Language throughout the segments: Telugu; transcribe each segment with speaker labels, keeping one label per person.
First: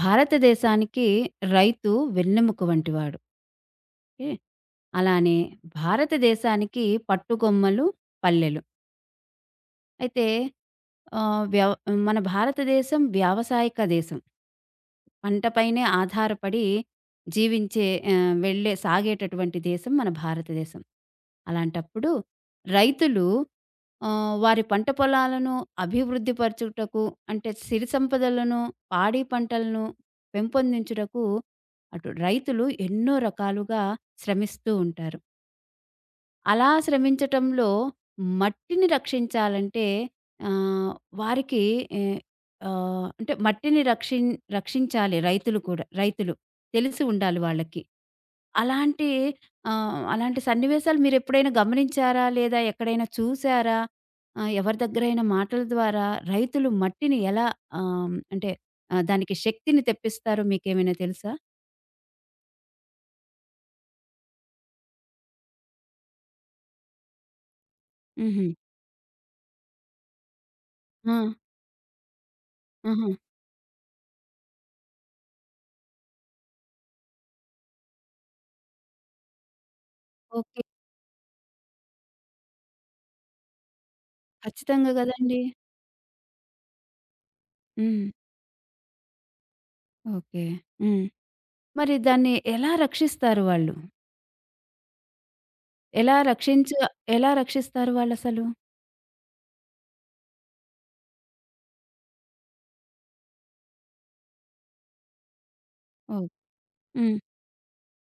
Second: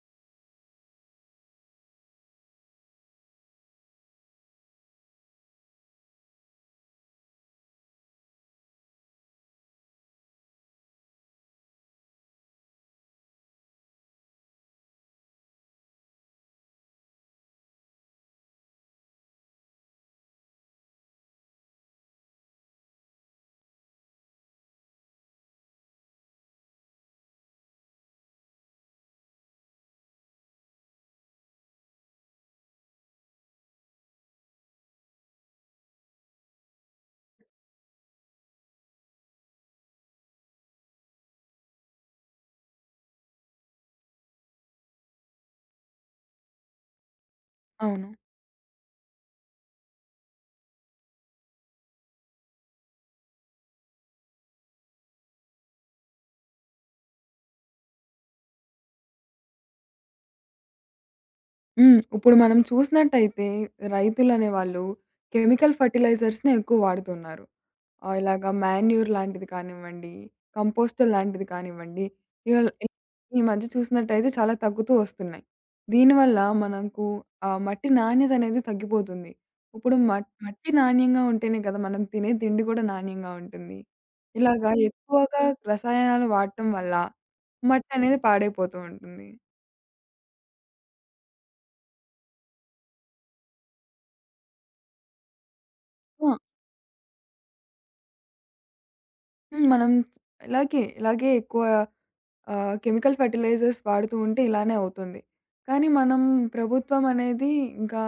Speaker 1: భారతదేశానికి రైతు వెన్నెముక వంటివాడు. ఓకే. అలానే భారతదేశానికి పట్టుగొమ్మలు, పల్లెలు. అయితే ఆహ్, వ్యవ మన భారతదేశం వ్యావసాయక దేశం. పంట పైనే ఆధారపడి జీవించే ఆహ్, వెళ్ళే సాగేటటువంటి దేశం మన భారతదేశం. అలాంటప్పుడు రైతులు వారి పంట పొలాలను అభివృద్ధి పరచుటకు అంటే సిరి సంపదలను, పాడి పంటలను పెంపొందించుటకు అటు రైతులు ఎన్నో రకాలుగా శ్రమిస్తూ ఉంటారు. అలా శ్రమించటంలో మట్టిని రక్షించాలంటే ఆహ్, వారికి ఎ ఆహ్, అంటే మట్టిని రక్షిం రక్షించాలి రైతులు కూడా. రైతులు తెలిసి ఉండాలి వాళ్ళకి.
Speaker 2: అవును.
Speaker 1: అలాంటి అలాంటి సన్నివేశాలు మీరెప్పుడైనా గమనించారా? లేదా ఎక్కడైనా చూసారా? ఎవరి దగ్గరైనా మాటల ద్వారా రైతులు మట్టిని ఎలా అంటే దానికి శక్తిని తెప్పిస్తారో మీకేమైనా తెలుసా?
Speaker 2: హ్మ్. ఇప్పుడు మనం చూసినట్టయితే రైతులనే వాళ్ళు కెమికల్ ఫెర్టిలైజర్స్‌నే ఎక్కువ వాడుతున్నారు. ఇలాగ
Speaker 1: హుహు.
Speaker 2: మాన్యూర్ లాంటిది కానివ్వండి, కంపోస్ట్
Speaker 1: ఆ!
Speaker 2: లాంటిది కానివ్వండి, ఇవల్
Speaker 1: ఆహా!
Speaker 2: ఈ మధ్య చూసినట్టయితే చాలా తగ్గుతూ వస్తున్నాయి. దీనివల్ల మనకు మట్టి నాణ్యత అనేది తగ్గిపోతుంది. ఇప్పుడు
Speaker 1: ఓకే.
Speaker 2: మట్టి నాణ్యంగా ఉంటేనే కదా మనం తినే తిండి కూడా నాణ్యంగా ఉంటుంది. ఇలాగా
Speaker 1: ఖచ్చితంగా గదండీ!
Speaker 2: ఎక్కువగా రసాయనాలు వాడటం వల్ల
Speaker 1: హ్మ్.
Speaker 2: మట్టనేది పాడైపోతూ ఉంటుంది.
Speaker 1: ఓకే. హ్మ్. మరి దాన్ని ఎలా రక్షిస్తారు వాళ్ళు? ఎలా
Speaker 2: ఆ!
Speaker 1: రక్షించ ఎలా రక్షిస్తారు వాళ్ళసలు?
Speaker 2: హ్మ్. మనం ఇలాగే ఎక్కువ కెమికల్ ఫెర్టిలైజర్స్ వాడుతూ ఉంటే ఇలానే అవుతుంది. కానీ మనం
Speaker 1: ఓహ్!
Speaker 2: ప్రభుత్వం
Speaker 1: హ్మ్.
Speaker 2: అనేది ఇంకా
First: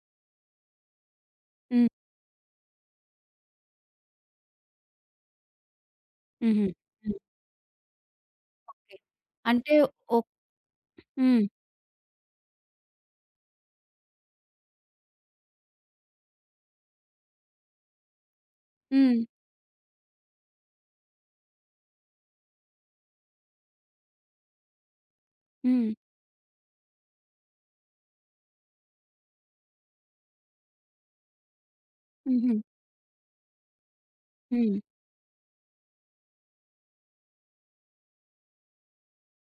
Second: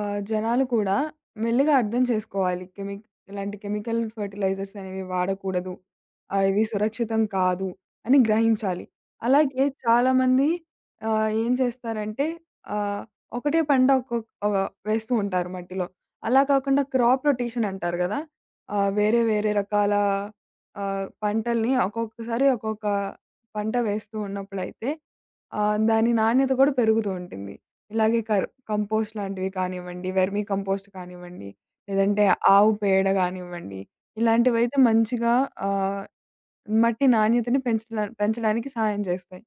Speaker 2: జనాలు కూడా మెల్లిగా
Speaker 1: హ్మ్.
Speaker 2: అర్థం చేసుకోవాలి. ఇలాంటి కెమికల్ ఫెర్టిలైజర్స్ అనేవి వాడకూడదు. ఇవి
Speaker 1: హుహు.
Speaker 2: సురక్షితం కాదు అని గ్రహించాలి.
Speaker 1: ఓకే.
Speaker 2: అలాగే
Speaker 1: అంటే ఒక్
Speaker 2: చాలామంది
Speaker 1: హ్మ్.
Speaker 2: ఏం చేస్తారంటే ఆహ్, ఒకటే పంట ఒక్కొక్క వేస్తూ ఉంటారు మట్టిలో. అలా కాకుండా క్రాప్ రొటేషన్ అంటారు గదా!
Speaker 1: హ్మ్.
Speaker 2: వేరే వేరే రకాల పంటల్ని ఒక్కొక్కసారి ఒక్కొక్క పంట వేస్తూ ఉన్నప్పుడైతే
Speaker 1: హ్మ్.
Speaker 2: దాని నాణ్యత కూడా పెరుగుతూ ఉంటుంది. ఇలాగే కంపోస్ట్ లాంటివి కానివ్వండి, వెర్మీ కంపోస్ట్ కానివ్వండి, లేదంటే
Speaker 1: హుహు.
Speaker 2: ఆవు పేడ గానివ్వండి, ఇలాంటివైతే
Speaker 1: హ్మ్.
Speaker 2: మంచిగా ఆహ్, మట్టి నాణ్యతని పెంచడానికి సహాయం చేస్తాయి.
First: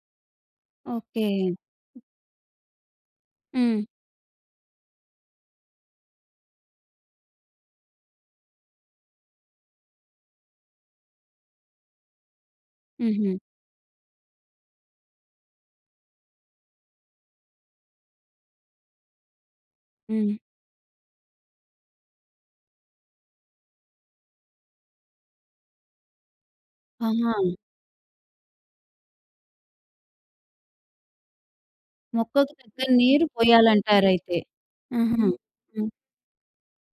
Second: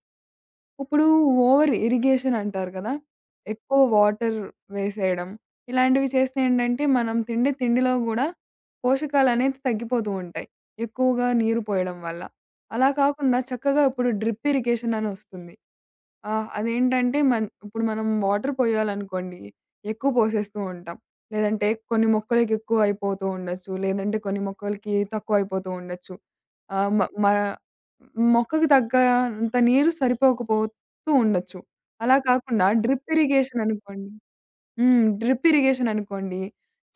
Speaker 2: ఇప్పుడు
Speaker 1: ఓకే.
Speaker 2: ఓవర్ ఇరిగేషన్ అంటారు కదా!
Speaker 1: హ్మ్.
Speaker 2: ఎక్కువ వాటర్ వేసేయడం. ఇలాంటివి చేస్తే ఏంటంటే, మనం తిండిలో గూడా పోషకాలనేవి తగ్గిపోతూ ఉంటాయి. ఎక్కువగా నీరు పోయడం వల్ల. అలా
Speaker 1: హుహు.
Speaker 2: కాకుండా చక్కగా ఇప్పుడు డ్రిప్ ఇరిగేషన్ అని వస్తుంది. అదేంటంటే ఇప్పుడు మనం వాటర్ పోయాలనుకోండి, ఎక్కువ
Speaker 1: హ్మ్.
Speaker 2: పోసేస్తూ ఉంటాం. లేదంటే కొన్ని మొక్కలకి ఎక్కువ అయిపోతూ ఉండొచ్చు. లేదంటే కొన్ని మొక్కలకి తక్కువ అయిపోతూ ఉండొచ్చు. ఆహ్, మ మ
Speaker 1: ఆహా!
Speaker 2: మొక్కకు తగ్గంత నీరు తూ ఉండొచ్చు. అలా
Speaker 1: మొక్కకు
Speaker 2: కాకుండా
Speaker 1: తగ్గ
Speaker 2: డ్రిప్
Speaker 1: నీరు
Speaker 2: ఇరిగేషన్ అనుకోండి
Speaker 1: పోయాలంటారయితే.
Speaker 2: హ్మ్.
Speaker 1: ఆహా!
Speaker 2: డ్రిప్ ఇరిగేషన్
Speaker 1: హ్మ్.
Speaker 2: అనుకోండి.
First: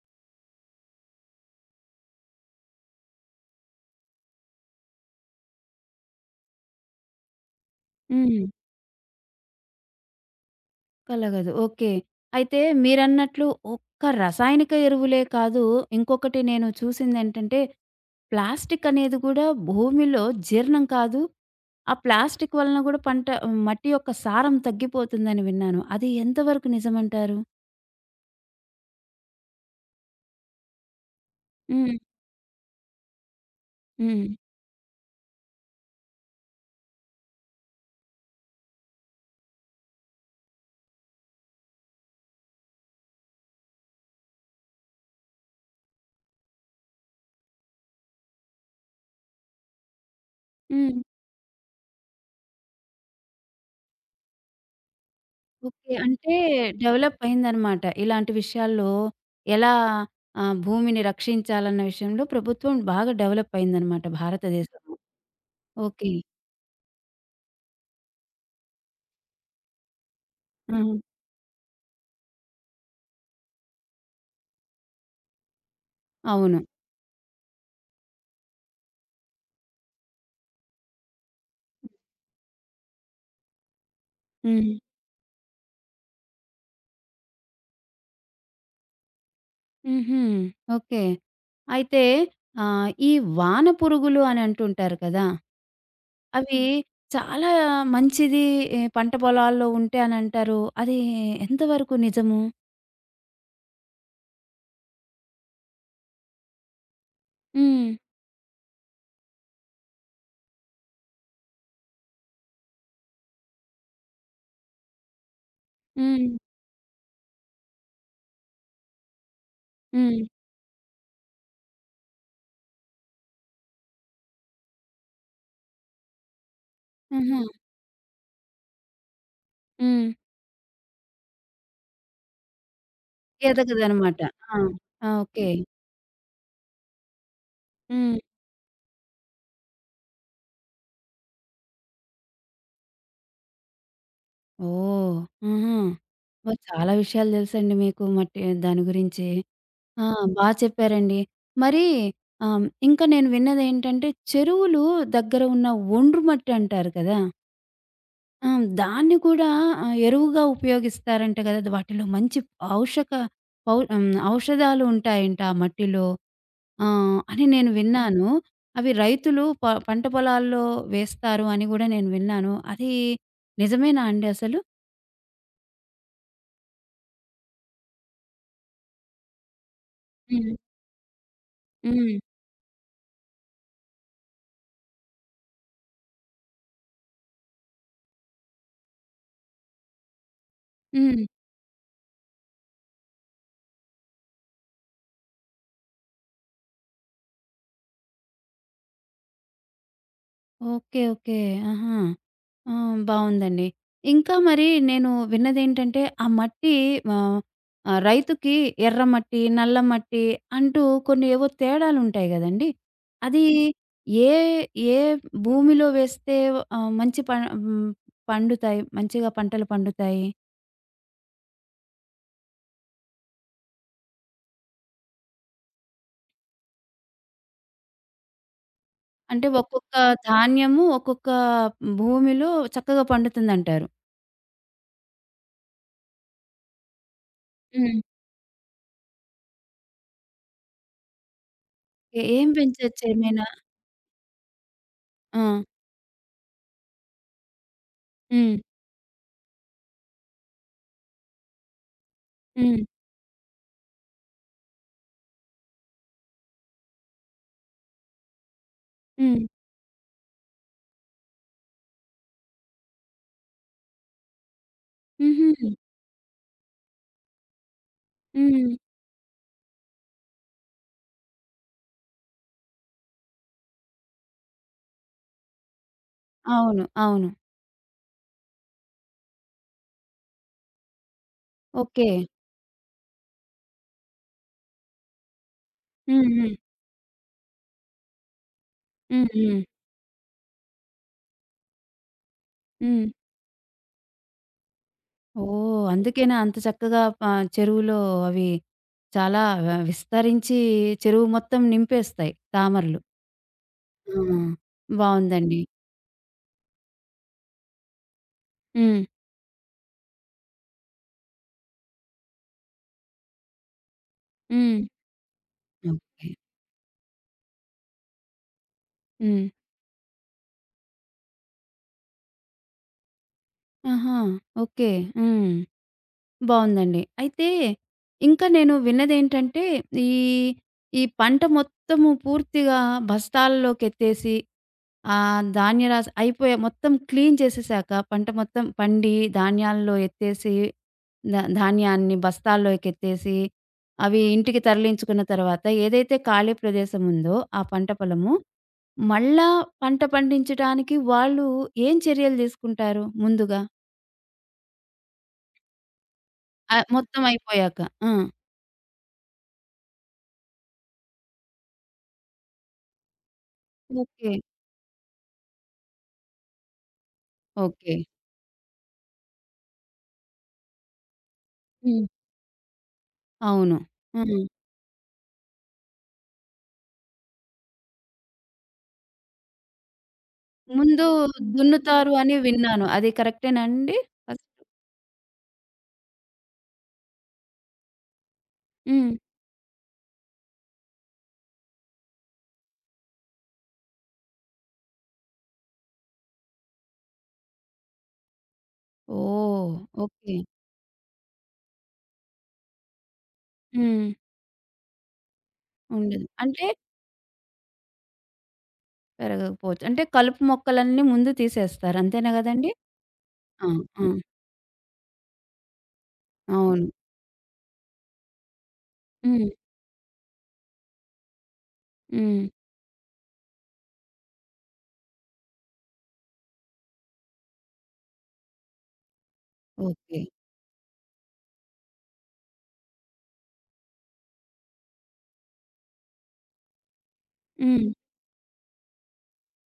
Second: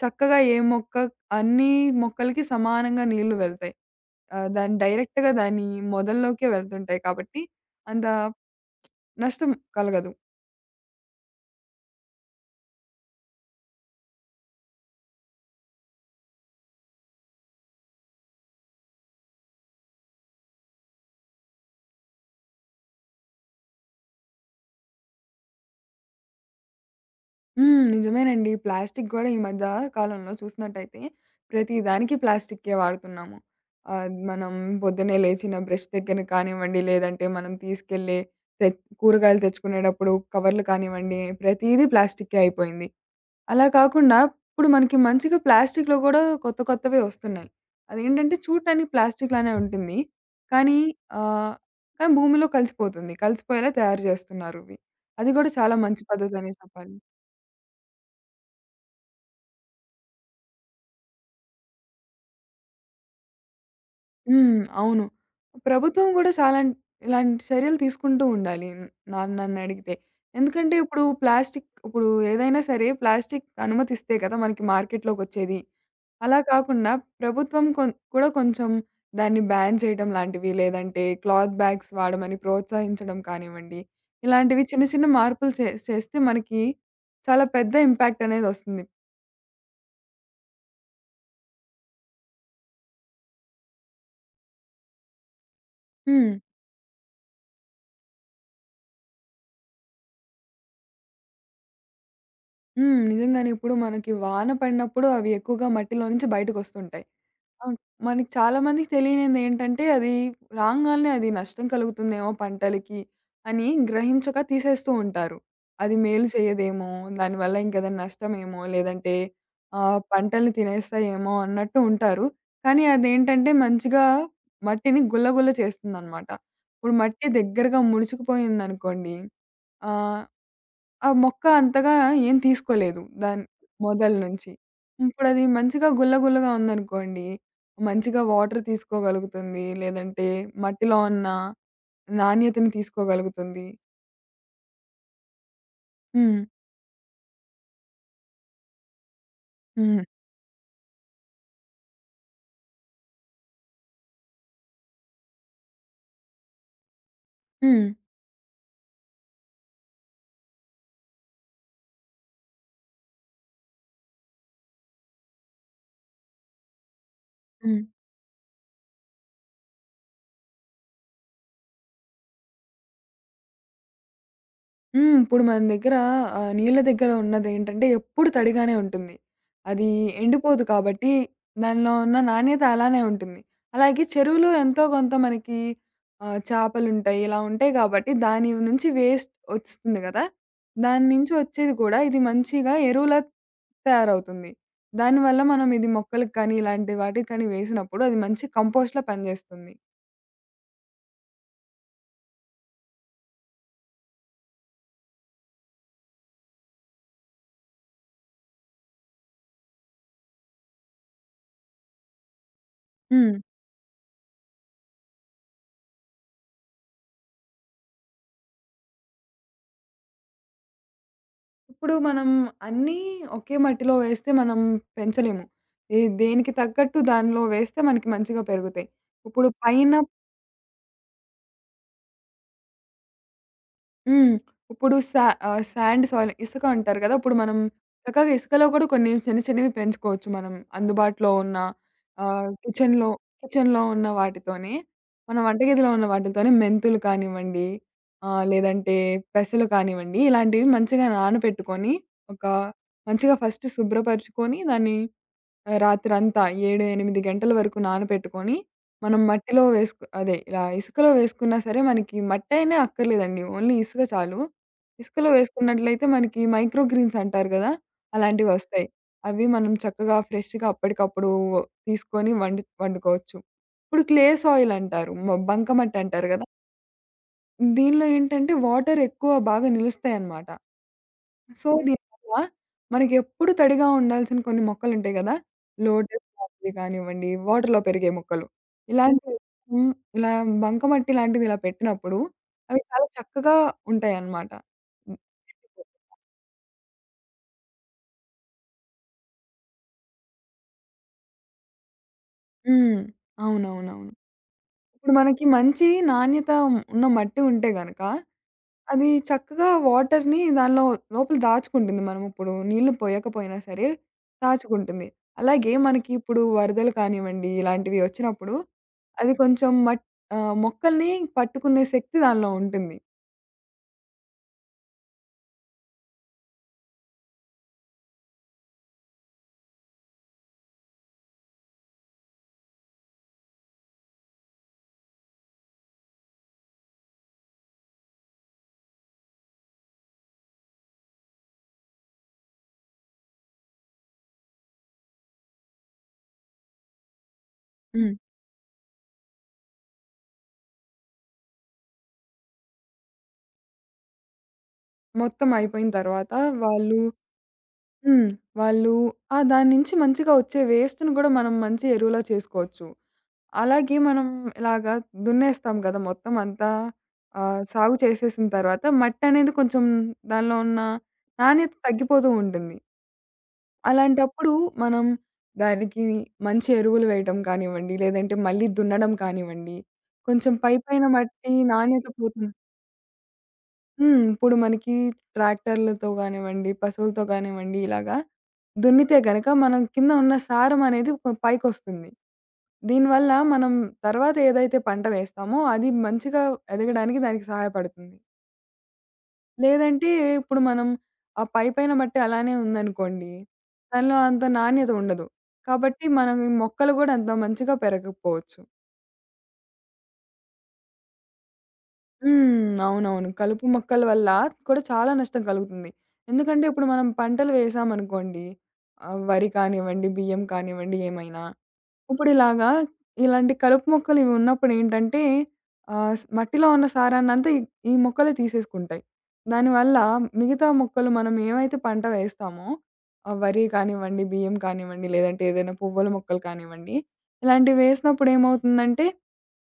Speaker 2: చక్కగా ఏ మొక్క అన్ని మొక్కలకి సమానంగా నీళ్లు వెళ్తాయి. దాని డైరెక్ట్‌గా దాని మొదల్లోకే వెళ్తుంటాయి కాబట్టి, అంత
Speaker 1: హ్మ్.
Speaker 2: నష్టం కలగదు.
Speaker 1: కలగదు. ఓకే. అయితే మీరన్నట్లు ఒక్క రసాయనిక ఎరువులే కాదు, ఇంకొకటి నేను చూసిందేంటంటే ప్లాస్టిక్ అనేది గూడా భూమిలో జీర్ణం కాదు. ఆ ప్లాస్టిక్ వలన గూడా పంట మట్టి యొక్క సారం తగ్గిపోతుందని విన్నాను. అది ఎంతవరకు నిజమంటారు?
Speaker 2: హ్మ్. నిజమేనండి. ప్లాస్టిక్ గూడా ఈ మధ్య కాలంలో చూసినట్టయితే ప్రతి
Speaker 1: హ్మ్.
Speaker 2: దానికి ప్లాస్టిక్కే వాడుతున్నాము.
Speaker 1: హ్మ్.
Speaker 2: మనం పొద్దున్నే లేచిన బ్రష్ దగ్గర కానివ్వండి, లేదంటే మనం తీసుకెళ్ళే తె కూరగాయలు తెచ్చుకునేటప్పుడు కవర్లు కానివ్వండి, ప్రతీదీ ప్లాస్టిక్కే అయిపోయింది. అలా కాకుండా ఇప్పుడు మనకి మంచిగా ప్లాస్టిక్‌లో గూడా కొత్త కొత్తవే వస్తున్నాయి. అదేంటంటే చూడటానికి ప్లాస్టిక్ లానే ఉంటుంది. కానీ
Speaker 1: హ్మ్.
Speaker 2: ఆహ్, కానీ భూమిలో కలిసిపోతుంది. కలిసిపోయేలా తయారు చేస్తున్నారివి. అది గూడా చాలా
Speaker 1: ఓకే.
Speaker 2: మంచి
Speaker 1: అంటే
Speaker 2: పద్ధతనే చెప్పాలి.
Speaker 1: డెవలప్ అయిందనమాట. ఇలాంటి విషయాల్లో ఎలా భూమిని రక్షించాలన్న విషయంలో ప్రభుత్వం బాగా డెవలప్ అయిందనమాట
Speaker 2: హ్మ్.
Speaker 1: భారతదేశంలో.
Speaker 2: అవును. ప్రభుత్వం
Speaker 1: ఓకే.
Speaker 2: గూడా ఇలాంటి చర్యలు తీసుకుంటూ ఉండాలి. న- నా నన్నడిగితే.
Speaker 1: ఆ!
Speaker 2: ఎందుకంటే ఇప్పుడు ఏదైనా సరే ప్లాస్టిక్ అనుమతిస్తే కదా! మనకి మార్కెట్‌లోకొచ్చేది. అలా
Speaker 1: అవును.
Speaker 2: కాకుండా ప్రభుత్వం కూడా కొంచెం దాన్ని బ్యాన్ చేయడం లాంటివి, లేదంటే క్లాత్ బ్యాగ్స్ వాడమని ప్రోత్సహించడం కానివ్వండి, ఇలాంటివి
Speaker 1: హ్మ్.
Speaker 2: చిన్న చిన్న మార్పులు చేస్తే మనకి చాలా పెద్ద ఇంపాక్ట్ అనేదొస్తుంది.
Speaker 1: హుహు. ఓకే. అయితే ఈ వాన పురుగులు అని అంటుంటారు కదా!
Speaker 2: హ్మ్.
Speaker 1: అవి చాలా మంచిది ఈ పంట పొలాల్లో ఉంటే అని అంటారు. అది ఎంతవరకు నిజము?
Speaker 2: హ్మ్. నిజంగానే ఇప్పుడు మనకి వాన పడినప్పుడు అవి ఎక్కువగా మట్టిలో నుంచి బయటకొస్తుంటాయి. అవును.
Speaker 1: హ్మ్.
Speaker 2: మనకి చాలా మందికి తెలియనిదేంటంటే, అది రాంగాల్నే అది నష్టం కలుగుతుందేమో పంటలకి అని గ్రహించక తీసేస్తూ ఉంటారు. అది మేలు
Speaker 1: హ్మ్.
Speaker 2: చేయదేమో, దానివల్ల ఇంకేదైనా నష్టమేమో, లేదంటే
Speaker 1: హ్మ్.
Speaker 2: పంటల్ని తినేస్తాయేమో అన్నట్టు ఉంటారు. కానీ అదేంటంటే మంచిగా మట్టిని గుల్ల గుల్ల చేస్తుందనమాట. ఇప్పుడు మట్టి
Speaker 1: ఆహా!
Speaker 2: దగ్గరగా ముడుచుకుపోయిందనుకోండి
Speaker 1: హ్మ్.
Speaker 2: ఆహ్, ఆ మొక్క అంతగా ఏం తీసుకోలేదు. దాని మొదలు
Speaker 1: ఎదగదనమాట.
Speaker 2: నుంచి.
Speaker 1: ఆ! ఆ!
Speaker 2: ఇప్పుడది
Speaker 1: ఓకే.
Speaker 2: మంచిగా గుల్ల గుల్లగా ఉందనుకోండి,
Speaker 1: హ్మ్.
Speaker 2: మంచిగా వాటర్ తీసుకోగలుగుతుంది. లేదంటే మట్టిలో ఉన్న నాణ్యతను తీసుకోగలుగుతుంది.
Speaker 1: ఓహ్! ఆహా!
Speaker 2: హ్మ్.
Speaker 1: ఓహ్! చాలా విషయాలు తెలుసండి మీకు మట్టి దాని గురించి.
Speaker 2: హ్మ్.
Speaker 1: ఆ! బా చెప్పారండి. మరి ఇంకా నేను విన్నదేంటంటే చెరువులు దగ్గర ఉన్న ఒండ్రు మట్టి అంటారు కదా!
Speaker 2: హ్మ్.
Speaker 1: ఆ! దాన్ని కూడా ఎరువుగా ఉపయోగిస్తారంట కదా! అది వాటిలో మంచి ఔషక పౌ హ్మ్. ఔషధాలు ఉంటాయంట ఆ మట్టిలో. ఆ! అని నేను
Speaker 2: హ్మ్.
Speaker 1: విన్నాను. అవి రైతులు పంట పొలాల్లో వేస్తారు అని కూడా నేను విన్నాను. అది నిజమేనా అండి అసలు?
Speaker 2: హ్మ్. ఇప్పుడు మన దగ్గర నీళ్ళ దగ్గర ఉన్నదేంటంటే ఎప్పుడు తడిగానే ఉంటుంది. అది
Speaker 1: హ్మ్.
Speaker 2: ఎండిపోదు కాబట్టి దానిలో
Speaker 1: హ్మ్.
Speaker 2: ఉన్న నాణ్యత అలానే ఉంటుంది. అలాగే చెరువులో ఎంతో కొంత మనకి చేపలుంటాయి. ఇలా ఉంటాయి కాబట్టి దాని నుంచి వేస్ట్ వస్తుంది గదా! దాని
Speaker 1: హ్మ్.
Speaker 2: నుంచి వచ్చేది కూడా ఇది మంచిగా ఎరువులా తయారవుతుంది. దానివల్ల మనం ఇది మొక్కలకి కానీ ఇలాంటి వాటికి కానీ వేసినప్పుడు అది మంచి కంపోస్ట్‌లా పనిజేస్తుంది.
Speaker 1: ఓకే. ఓకే. ఆహా! ఆ! బావుందండి. ఇంకా మరి నేను విన్నదేంటంటే, ఆ మట్టి ఆహ్, రైతుకి ఎర్రమట్టి, నల్ల మట్టి అంటూ కొన్ని ఏవో తేడాలుంటాయి గదండీ!
Speaker 2: హ్మ్.
Speaker 1: అది ఏ, ఏ భూమిలో వేస్తే మంచి హ్మ్, పండుతాయి, మంచిగా పంటలు పండుతాయి?
Speaker 2: ఇప్పుడు మనం అన్నీ ఒకే మట్టిలో వేస్తే మనం పెంచలేము. ఏ దేనికి తగ్గట్టు దానిలో వేస్తే మనకి మంచిగా పెరుగుతాయి.
Speaker 1: అంటే
Speaker 2: ఇప్పుడు పైన
Speaker 1: ఒక్కొక్క ధాన్యము ఒక్కొక్క భూమిలో చక్కగా పండుతుందంటారు.
Speaker 2: హ్మ్. ఇప్పుడు సాండ్ సాయిల్ ఇసుక అంటారు కదా! ఇప్పుడు మనం
Speaker 1: హ్మ్.
Speaker 2: చక్కగా ఇసుకలో కూడా కొన్ని చిన్న చిన్నవి పెంచుకోవచ్చు మనం అందుబాటులో ఉన్న
Speaker 1: ఏం
Speaker 2: ఆహ్,
Speaker 1: పెంచొచ్చు
Speaker 2: కిచెన్‌లో
Speaker 1: ఏమైనా?
Speaker 2: కిచెన్‌లో ఉన్న వాటితోనే, మన
Speaker 1: ఆ!
Speaker 2: వంటగదిలో ఉన్న వాటితోనే మెంతులు కానివ్వండి,
Speaker 1: హ్మ్.
Speaker 2: లేదంటే పెసలు కానివ్వండి, ఇలాంటివి మంచిగా నానబెట్టుకొని, ఒక
Speaker 1: హ్మ్.
Speaker 2: మంచిగా ఫస్ట్ శుభ్రపరుచుకొని దాన్ని రాత్రంతా 7, 8 గంటల వరకు నానపెట్టుకొని, మనం
Speaker 1: హ్మ్.
Speaker 2: మట్టిలో వేసుకు అదే ఇలా ఇసుకలో వేసుకున్నా సరే మనకి మట్టయినా అక్కర్లేదండి. ఓన్లీ ఇసుక చాలు. ఇసుకలో
Speaker 1: హుహు.
Speaker 2: వేసుకున్నట్లయితే మనకి మైక్రో గ్రీన్స్ అంటారు గదా!
Speaker 1: హ్మ్.
Speaker 2: అలాంటివొస్తాయి. అవి మనం చక్కగా ఫ్రెష్‌గా అప్పటికప్పుడు తీసుకొని వండుకోవచ్చు. ఇప్పుడు క్లే సాయిల్ అంటారు. బంకమట్టంటారు గదా!
Speaker 1: అవును. అవును.
Speaker 2: దీనిలో ఏంటంటే వాటర్ ఎక్కువ బాగా నిలుస్తాయన్నమాట. So,
Speaker 1: okay.
Speaker 2: దీనివల్ల మనకెప్పుడు తడిగా ఉండాల్సిన కొన్ని మొక్కలుంటాయి గదా!
Speaker 1: హ్మ్.
Speaker 2: లోటస్
Speaker 1: హ్మ్.
Speaker 2: లాంటివి కానివ్వండి, వాటర్‌లో పెరిగే మొక్కలు.
Speaker 1: హ్మ్.
Speaker 2: ఇలాంటివి
Speaker 1: హ్మ్.
Speaker 2: హ్మ్. ఇలా బంకమట్టి లాంటిది ఇలా పెట్టినప్పుడు అవి
Speaker 1: హ్మ్.
Speaker 2: చాలా చక్కగా ఉంటాయన్నమాట. హ్మ్.
Speaker 1: ఓహ్! అందుకేనా అంత చక్కగా చెరువులో అవి చాలా విస్తరించి చెరువు మొత్తం నింపేస్తాయి
Speaker 2: హ్మ్.
Speaker 1: తామరలు.
Speaker 2: అవునవునవును.
Speaker 1: ఆ!
Speaker 2: ఇప్పుడు మనకి
Speaker 1: బావుందండి.
Speaker 2: మంచి నాణ్యత ఉన్న మట్టి ఉంటే గనక,
Speaker 1: హ్మ్.
Speaker 2: అది చక్కగా వాటర్‌ని దానిలో లోపల దాచుకుంటుంది. మనమిప్పుడు నీళ్లు పోయకపోయినా సరే
Speaker 1: హ్మ్.
Speaker 2: దాచుకుంటుంది. అలాగే మనకి
Speaker 1: ఓకే.
Speaker 2: ఇప్పుడు వరదలు కానివ్వండి, ఇలాంటివి వచ్చినప్పుడు అది
Speaker 1: హ్మ్.
Speaker 2: కొంచెం మొక్కల్ని పట్టుకునే శక్తి దానిలో ఉంటుంది.
Speaker 1: ఆహా! ఓకే. హ్మ్. బావుందండి. అయితే ఇంకా నేను విన్నదేంటంటే, ఈ, ఈ పంట మొత్తము పూర్తిగా బస్తాల్లోకెత్తేసి, ధాన్యరాశి అయిపోయే మొత్తం క్లీన్ చేసేసాక, పంట మొత్తం పండి ధాన్యాల్లో ఎత్తేసి, ధాన్యాన్ని బస్తాల్లోకెత్తేసి, అవి ఇంటికి తరలించుకున్న తర్వాత ఏదైతే ఖాళీ ప్రదేశం ఉందో ఆ పంట
Speaker 2: హ్మ్.
Speaker 1: పొలము, మళ్ళా పంట పండించటానికి వాళ్ళు ఏం చర్యలు తీసుకుంటారు ముందుగా?
Speaker 2: మొత్తం అయిపోయిన తర్వాత వాళ్ళు
Speaker 1: మొత్తం అయిపోయాక? ఆ!
Speaker 2: హ్మ్. వాళ్ళు ఆ! దాని నుంచి మంచిగా వచ్చే వేస్ట్‌ని గూడా మనం మంచి ఎరువులా చేసుకోవచ్చు. అలాగే మనం
Speaker 1: ఓకే.
Speaker 2: ఇలాగా దున్నేస్తాం గదా! మొత్తం అంతా
Speaker 1: ఓకే.
Speaker 2: సాగు చేసేసిన తర్వాత మట్టనేది కొంచెం దానిలో ఉన్న నాణ్యత
Speaker 1: హ్మ్.
Speaker 2: తగ్గిపోతూ ఉంటుంది.
Speaker 1: అవును. ఆ!
Speaker 2: అలాంటప్పుడు మనం దానికి మంచి ఎరువులు వేయటం కానివ్వండి, లేదంటే మళ్ళీ దున్నడం కానివ్వండి, కొంచెం పైపైన
Speaker 1: ముందు
Speaker 2: మట్టి నాణ్యత
Speaker 1: దున్నుతారు అని
Speaker 2: పోతుం
Speaker 1: విన్నాను. అది కరెక్టేనా అండి?
Speaker 2: హ్మ్.
Speaker 1: ఫస్ట్
Speaker 2: ఇప్పుడు మనకి ట్రాక్టర్లతో గానివ్వండి, పశువులతో గానివ్వండి ఇలాగా
Speaker 1: హ్మ్.
Speaker 2: దున్నితే గనక మనం కింద ఉన్న సారం అనేది పైకొస్తుంది. దీనివల్ల మనం తర్వాత ఏదైతే పంట వేస్తామో అది మంచిగా ఎదగడానికి దానికి సహాయపడుతుంది.
Speaker 1: ఓహ్!
Speaker 2: లేదంటే
Speaker 1: ఓకే.
Speaker 2: ఇప్పుడు మనం ఆ పైపైన మట్టి అలానే ఉందనుకోండి,
Speaker 1: హ్మ్.
Speaker 2: దానిలో అంత నాణ్యత ఉండదు. కాబట్టి
Speaker 1: ఉండదు.
Speaker 2: మనం ఈ
Speaker 1: అంటే
Speaker 2: మొక్కలు గూడా అంత మంచిగా పెరగకపోవచ్చు.
Speaker 1: పెరగకపోవచ్చు. అంటే కలుపు మొక్కలన్నీ ముందు తీసేస్తారు. అంతేనా గదండీ?
Speaker 2: హ్మ్. అవునవును. కలుపు
Speaker 1: ఆ!
Speaker 2: మొక్కల
Speaker 1: ఆ!
Speaker 2: వల్ల కూడా చాలా నష్టం కలుగుతుంది. ఎందుకంటే
Speaker 1: అవును.
Speaker 2: ఇప్పుడు మనం పంటలు వేసామనుకోండి,
Speaker 1: హ్మ్.
Speaker 2: వరి కానివ్వండి, బియ్యం కానివ్వండి ఏమైనా. ఇప్పుడు
Speaker 1: హ్మ్.
Speaker 2: ఇలాగా ఇలాంటి కలుపు మొక్కలు ఇవి ఉన్నప్పుడు ఏంటంటే ఆహ్, స్ మట్టిలో ఉన్న సారాన్నంతా ఈ ఈ మొక్కలే తీసేసుకుంటాయి. దానివల్ల
Speaker 1: ఓకే.
Speaker 2: మిగతా మొక్కలు మనం ఏవైతే పంట వేస్తామో వరి కానివ్వండి, బియ్యం కానివ్వండి, లేదంటే ఏదైనా పువ్వుల మొక్కలు కానివ్వండి, ఇలాంటివి
Speaker 1: హ్మ్.
Speaker 2: వేసినప్పుడు ఏమవుతుందంటే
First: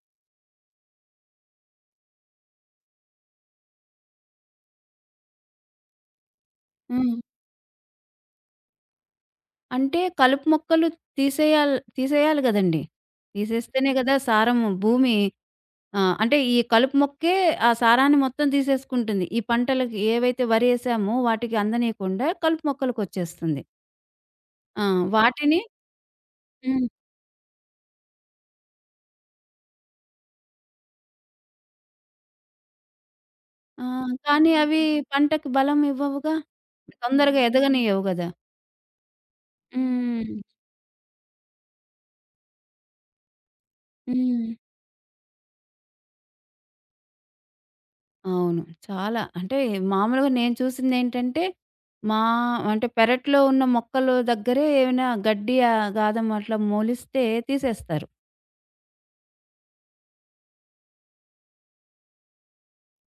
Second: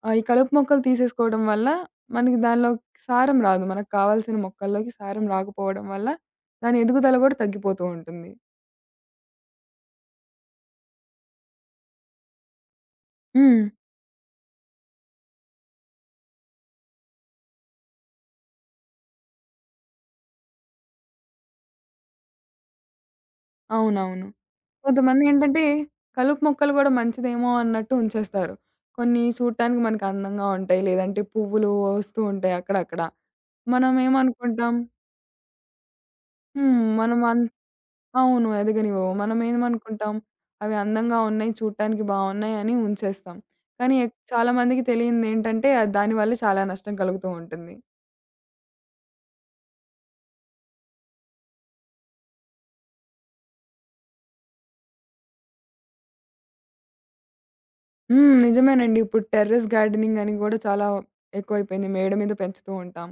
Speaker 2: ఆ! ఈ కలుపు మొక్కలు తీసేసుకోవడం వల్ల మనకి దానిలో సారం రాదు. మనకు కావాల్సిన మొక్కల్లోకి సారం రాకపోవడం వల్ల దాని
Speaker 1: హ్మ్.
Speaker 2: ఎదుగుదల గూడా తగ్గిపోతూ ఉంటుంది.
Speaker 1: అంటే కలుపు మొక్కలు తీసేయాలి తీసేయాలి గదండీ!
Speaker 2: హ్మ్.
Speaker 1: తీసేస్తేనే గదా సారము భూమి. ఆ! అంటే ఈ కలుపు మొక్కే ఆ సారాన్ని మొత్తం తీసేసుకుంటుంది. ఈ పంటలకి ఏవైతే వరేసామో వాటికి అందనీయకుండా కలుపు మొక్కలకొచ్చేస్తుంది.
Speaker 2: అవునవును.
Speaker 1: ఆ! వాటిని
Speaker 2: కొంతమందేంటంటే కలుపు మొక్కలు
Speaker 1: హ్మ్.
Speaker 2: గూడా మంచిదేమో అన్నట్టు ఉంచేస్తారు. కొన్ని చూడటానికి మనకు అందంగా ఉంటాయి. లేదంటే పువ్వులు వస్తూ ఉంటాయి అక్కడక్కడ.
Speaker 1: ఆ!
Speaker 2: మనం
Speaker 1: కానీ
Speaker 2: ఏమనుకుంటాం
Speaker 1: అవి పంటకి బలం ఇవ్వవుగా.
Speaker 2: హ్మ్. మనం
Speaker 1: తొందరగా ఎదగనియ్యవు గదా!
Speaker 2: అవును. ఎదగనివ్వవు. మనమేమనుకుంటాం,
Speaker 1: హ్మ్.
Speaker 2: అవి అందంగా ఉన్నాయి, చూడటానికి బావున్నాయి అని ఉంచేస్తాం. కానీ
Speaker 1: హ్మ్.
Speaker 2: చాలా మందికి తెలియనిదేంటంటే, అది దానివల్ల చాలా నష్టం కలుగుతూ ఉంటుంది.
Speaker 1: అవును. చాలా అంటే మామూలుగా నేను చూసిందేంటంటే, మా అంటే పెరట్లో ఉన్న మొక్కలు దగ్గరే ఏమైనా గడ్డి గాదం అట్లా మొలిస్తే తీసేస్తారు.
Speaker 2: హ్మ్. నిజమేనండి. ఇప్పుడు టెర్రస్ గార్డెనింగ్ అని గూడా చాలా ఎక్కువైపోయింది. మేడ మీద పెంచుతూ ఉంటాం.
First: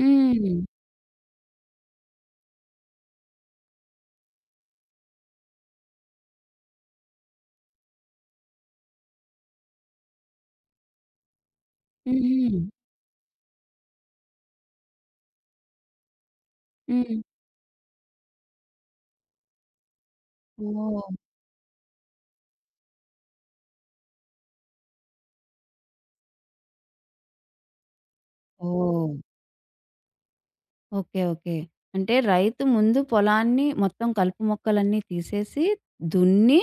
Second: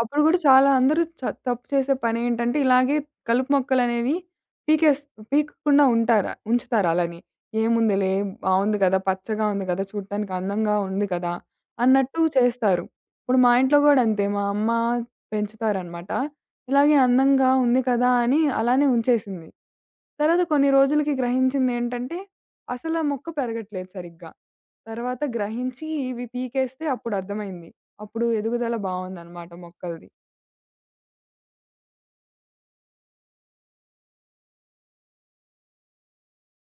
Speaker 2: అప్పుడు గూడా చాలా అందరూ తప్పు చేసే పనేంటంటే, ఇలాగే కలుపు మొక్కలనేవి పీకేస్ పీకకుండా ఉంచుతారు అలానే. ఏముందిలే బావుంది కదా! పచ్చగా ఉంది కదా! చూడటానికి అందంగా ఉంది కదా! అన్నట్టు
Speaker 1: హుహు.
Speaker 2: చేస్తారు. ఇప్పుడు మా ఇంట్లో గూడా అంతే. మా అమ్మ పెంచుతారనమాట. ఇలాగే
Speaker 1: హ్మ్.
Speaker 2: అందంగా ఉంది కదా! అని అలానే ఉంచేసింది. తర్వాత కొన్ని
Speaker 1: ఓహ్!
Speaker 2: రోజులకి గ్రహించిందేంటంటే అసలా మొక్క పెరగట్లేదు సరిగ్గా. తర్వాత గ్రహించి ఇవి పీకేస్తే అప్పుడు అర్థమైంది. అప్పుడు ఎదుగుదల
Speaker 1: ఓహ్!
Speaker 2: బావుందనమాట మొక్కలది.
Speaker 1: ఓకే. ఓకే. అంటే రైతు ముందు పొలాన్ని మొత్తం కలుపు మొక్కలన్నీ తీసేసి, దున్ని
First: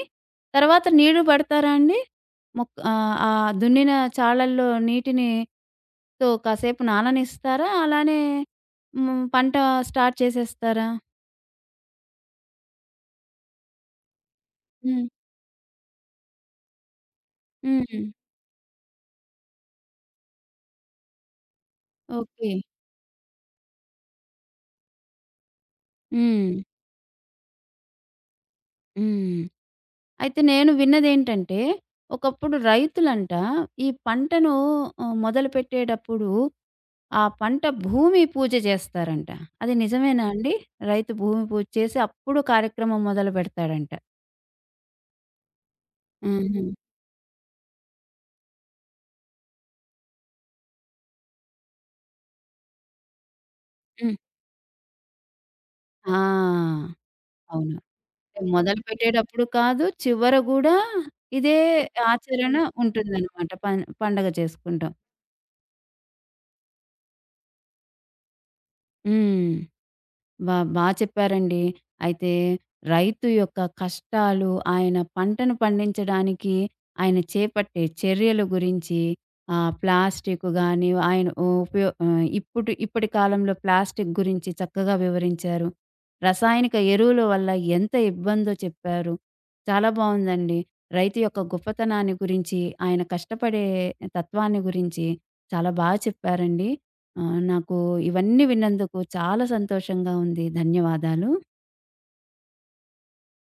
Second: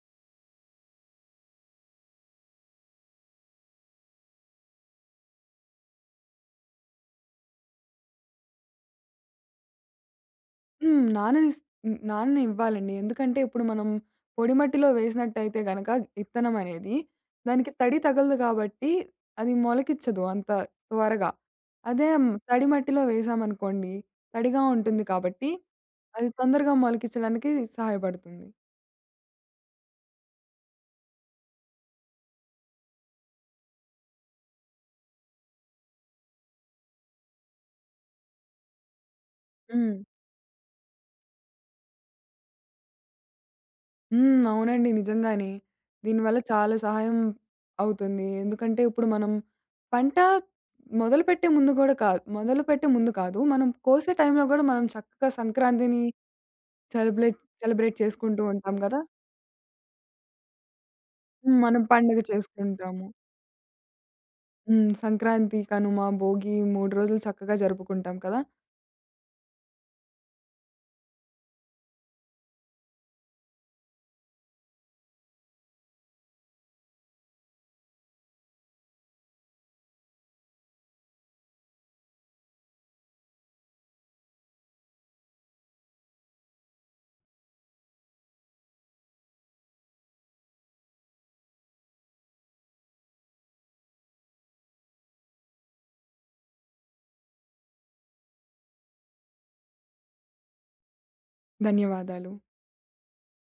Speaker 1: తర్వాత నీరు పెడతారా అండి? ఆ దున్నిన చాళల్లో నీటిని తో కాసేపు నాననిస్తారా? అలానే పంట స్టార్ట్ చేసేస్తారా?
Speaker 2: హ్మ్. నాననిస్ హ్మ్. నాననివ్వాలండి. ఎందుకంటే ఇప్పుడు మనం పొడి మట్టిలో
Speaker 1: హ్మ్.
Speaker 2: వేసినట్టయితే గనక ఇత్తనం అనేది దానికి తడి
Speaker 1: హ్మ్.
Speaker 2: తగలదు కాబట్టి అది మొలకిచ్చదు అంత త్వరగా. అదే హ్మ్.
Speaker 1: ఓకే.
Speaker 2: తడి మట్టిలో వేసామనుకోండి, తడిగా ఉంటుంది కాబట్టి అది
Speaker 1: హ్మ్.
Speaker 2: తొందరగా మొలకిచ్చడానికి సహాయపడుతుంది.
Speaker 1: హ్మ్. అయితే నేను విన్నదేంటంటే, ఒకప్పుడు రైతులంట ఈ పంటను మొదలుపెట్టేటప్పుడు ఆ పంట భూమి పూజ చేస్తారంట. అది
Speaker 2: హ్మ్.
Speaker 1: నిజమేనా అండి? రైతు భూమి పూజ చేసి అప్పుడు కార్యక్రమం మొదలుపెడతాడంట.
Speaker 2: హ్మ్. అవునండి. నిజంగానే. దీనివల్ల
Speaker 1: హుహు.
Speaker 2: చాలా సహాయం అవుతుంది. ఎందుకంటే ఇప్పుడు మనం పంట మొదలుపెట్టే ముందు కాదు. మనం కోసే
Speaker 1: హ్మ్.
Speaker 2: టైంలో గూడా మనం చక్కగా సంక్రాంతిని
Speaker 1: ఆ!
Speaker 2: సెలబ్రేట్
Speaker 1: అవును.
Speaker 2: సెలబ్రేట్ చేసుకుంటూ ఉంటాం గదా!
Speaker 1: మొదలుపెట్టేటప్పుడు కాదు, చివర గూడా ఇదే
Speaker 2: హ్మ్. మనం పండుగ
Speaker 1: ఆచరణ
Speaker 2: చేసుకుంటాము.
Speaker 1: ఉంటుందనమాట. పండగ
Speaker 2: హ్మ్.
Speaker 1: చేసుకుంటాం.
Speaker 2: సంక్రాంతి, కనుమ, భోగి 3 రోజులు చక్కగా జరుపుకుంటాం కదా!
Speaker 1: హ్మ్. బా బా చెప్పారండి. అయితే రైతు యొక్క కష్టాలు, ఆయన పంటను పండించడానికి ఆయన చేపట్టే చర్యల గురించి ప్లాస్టిక్ గాని ఆయన ఇప్పుడు ఇప్పటి కాలంలో ప్లాస్టిక్ గురించి చక్కగా వివరించారు. రసాయనిక ఎరువుల వల్ల ఎంత ఇబ్బందో చెప్పారు. చాలా బావుందండి. రైతు యొక్క గొప్పతనాన్ని గురించి, ఆయన కష్టపడే తత్వాన్ని గురించి చాలా బా చెప్పారండి. ఆ! నాకు ఇవన్నీ విన్నందుకు చాలా సంతోషంగా ఉంది. ధన్యవాదాలు.
Speaker 2: ధన్యవాదాలు.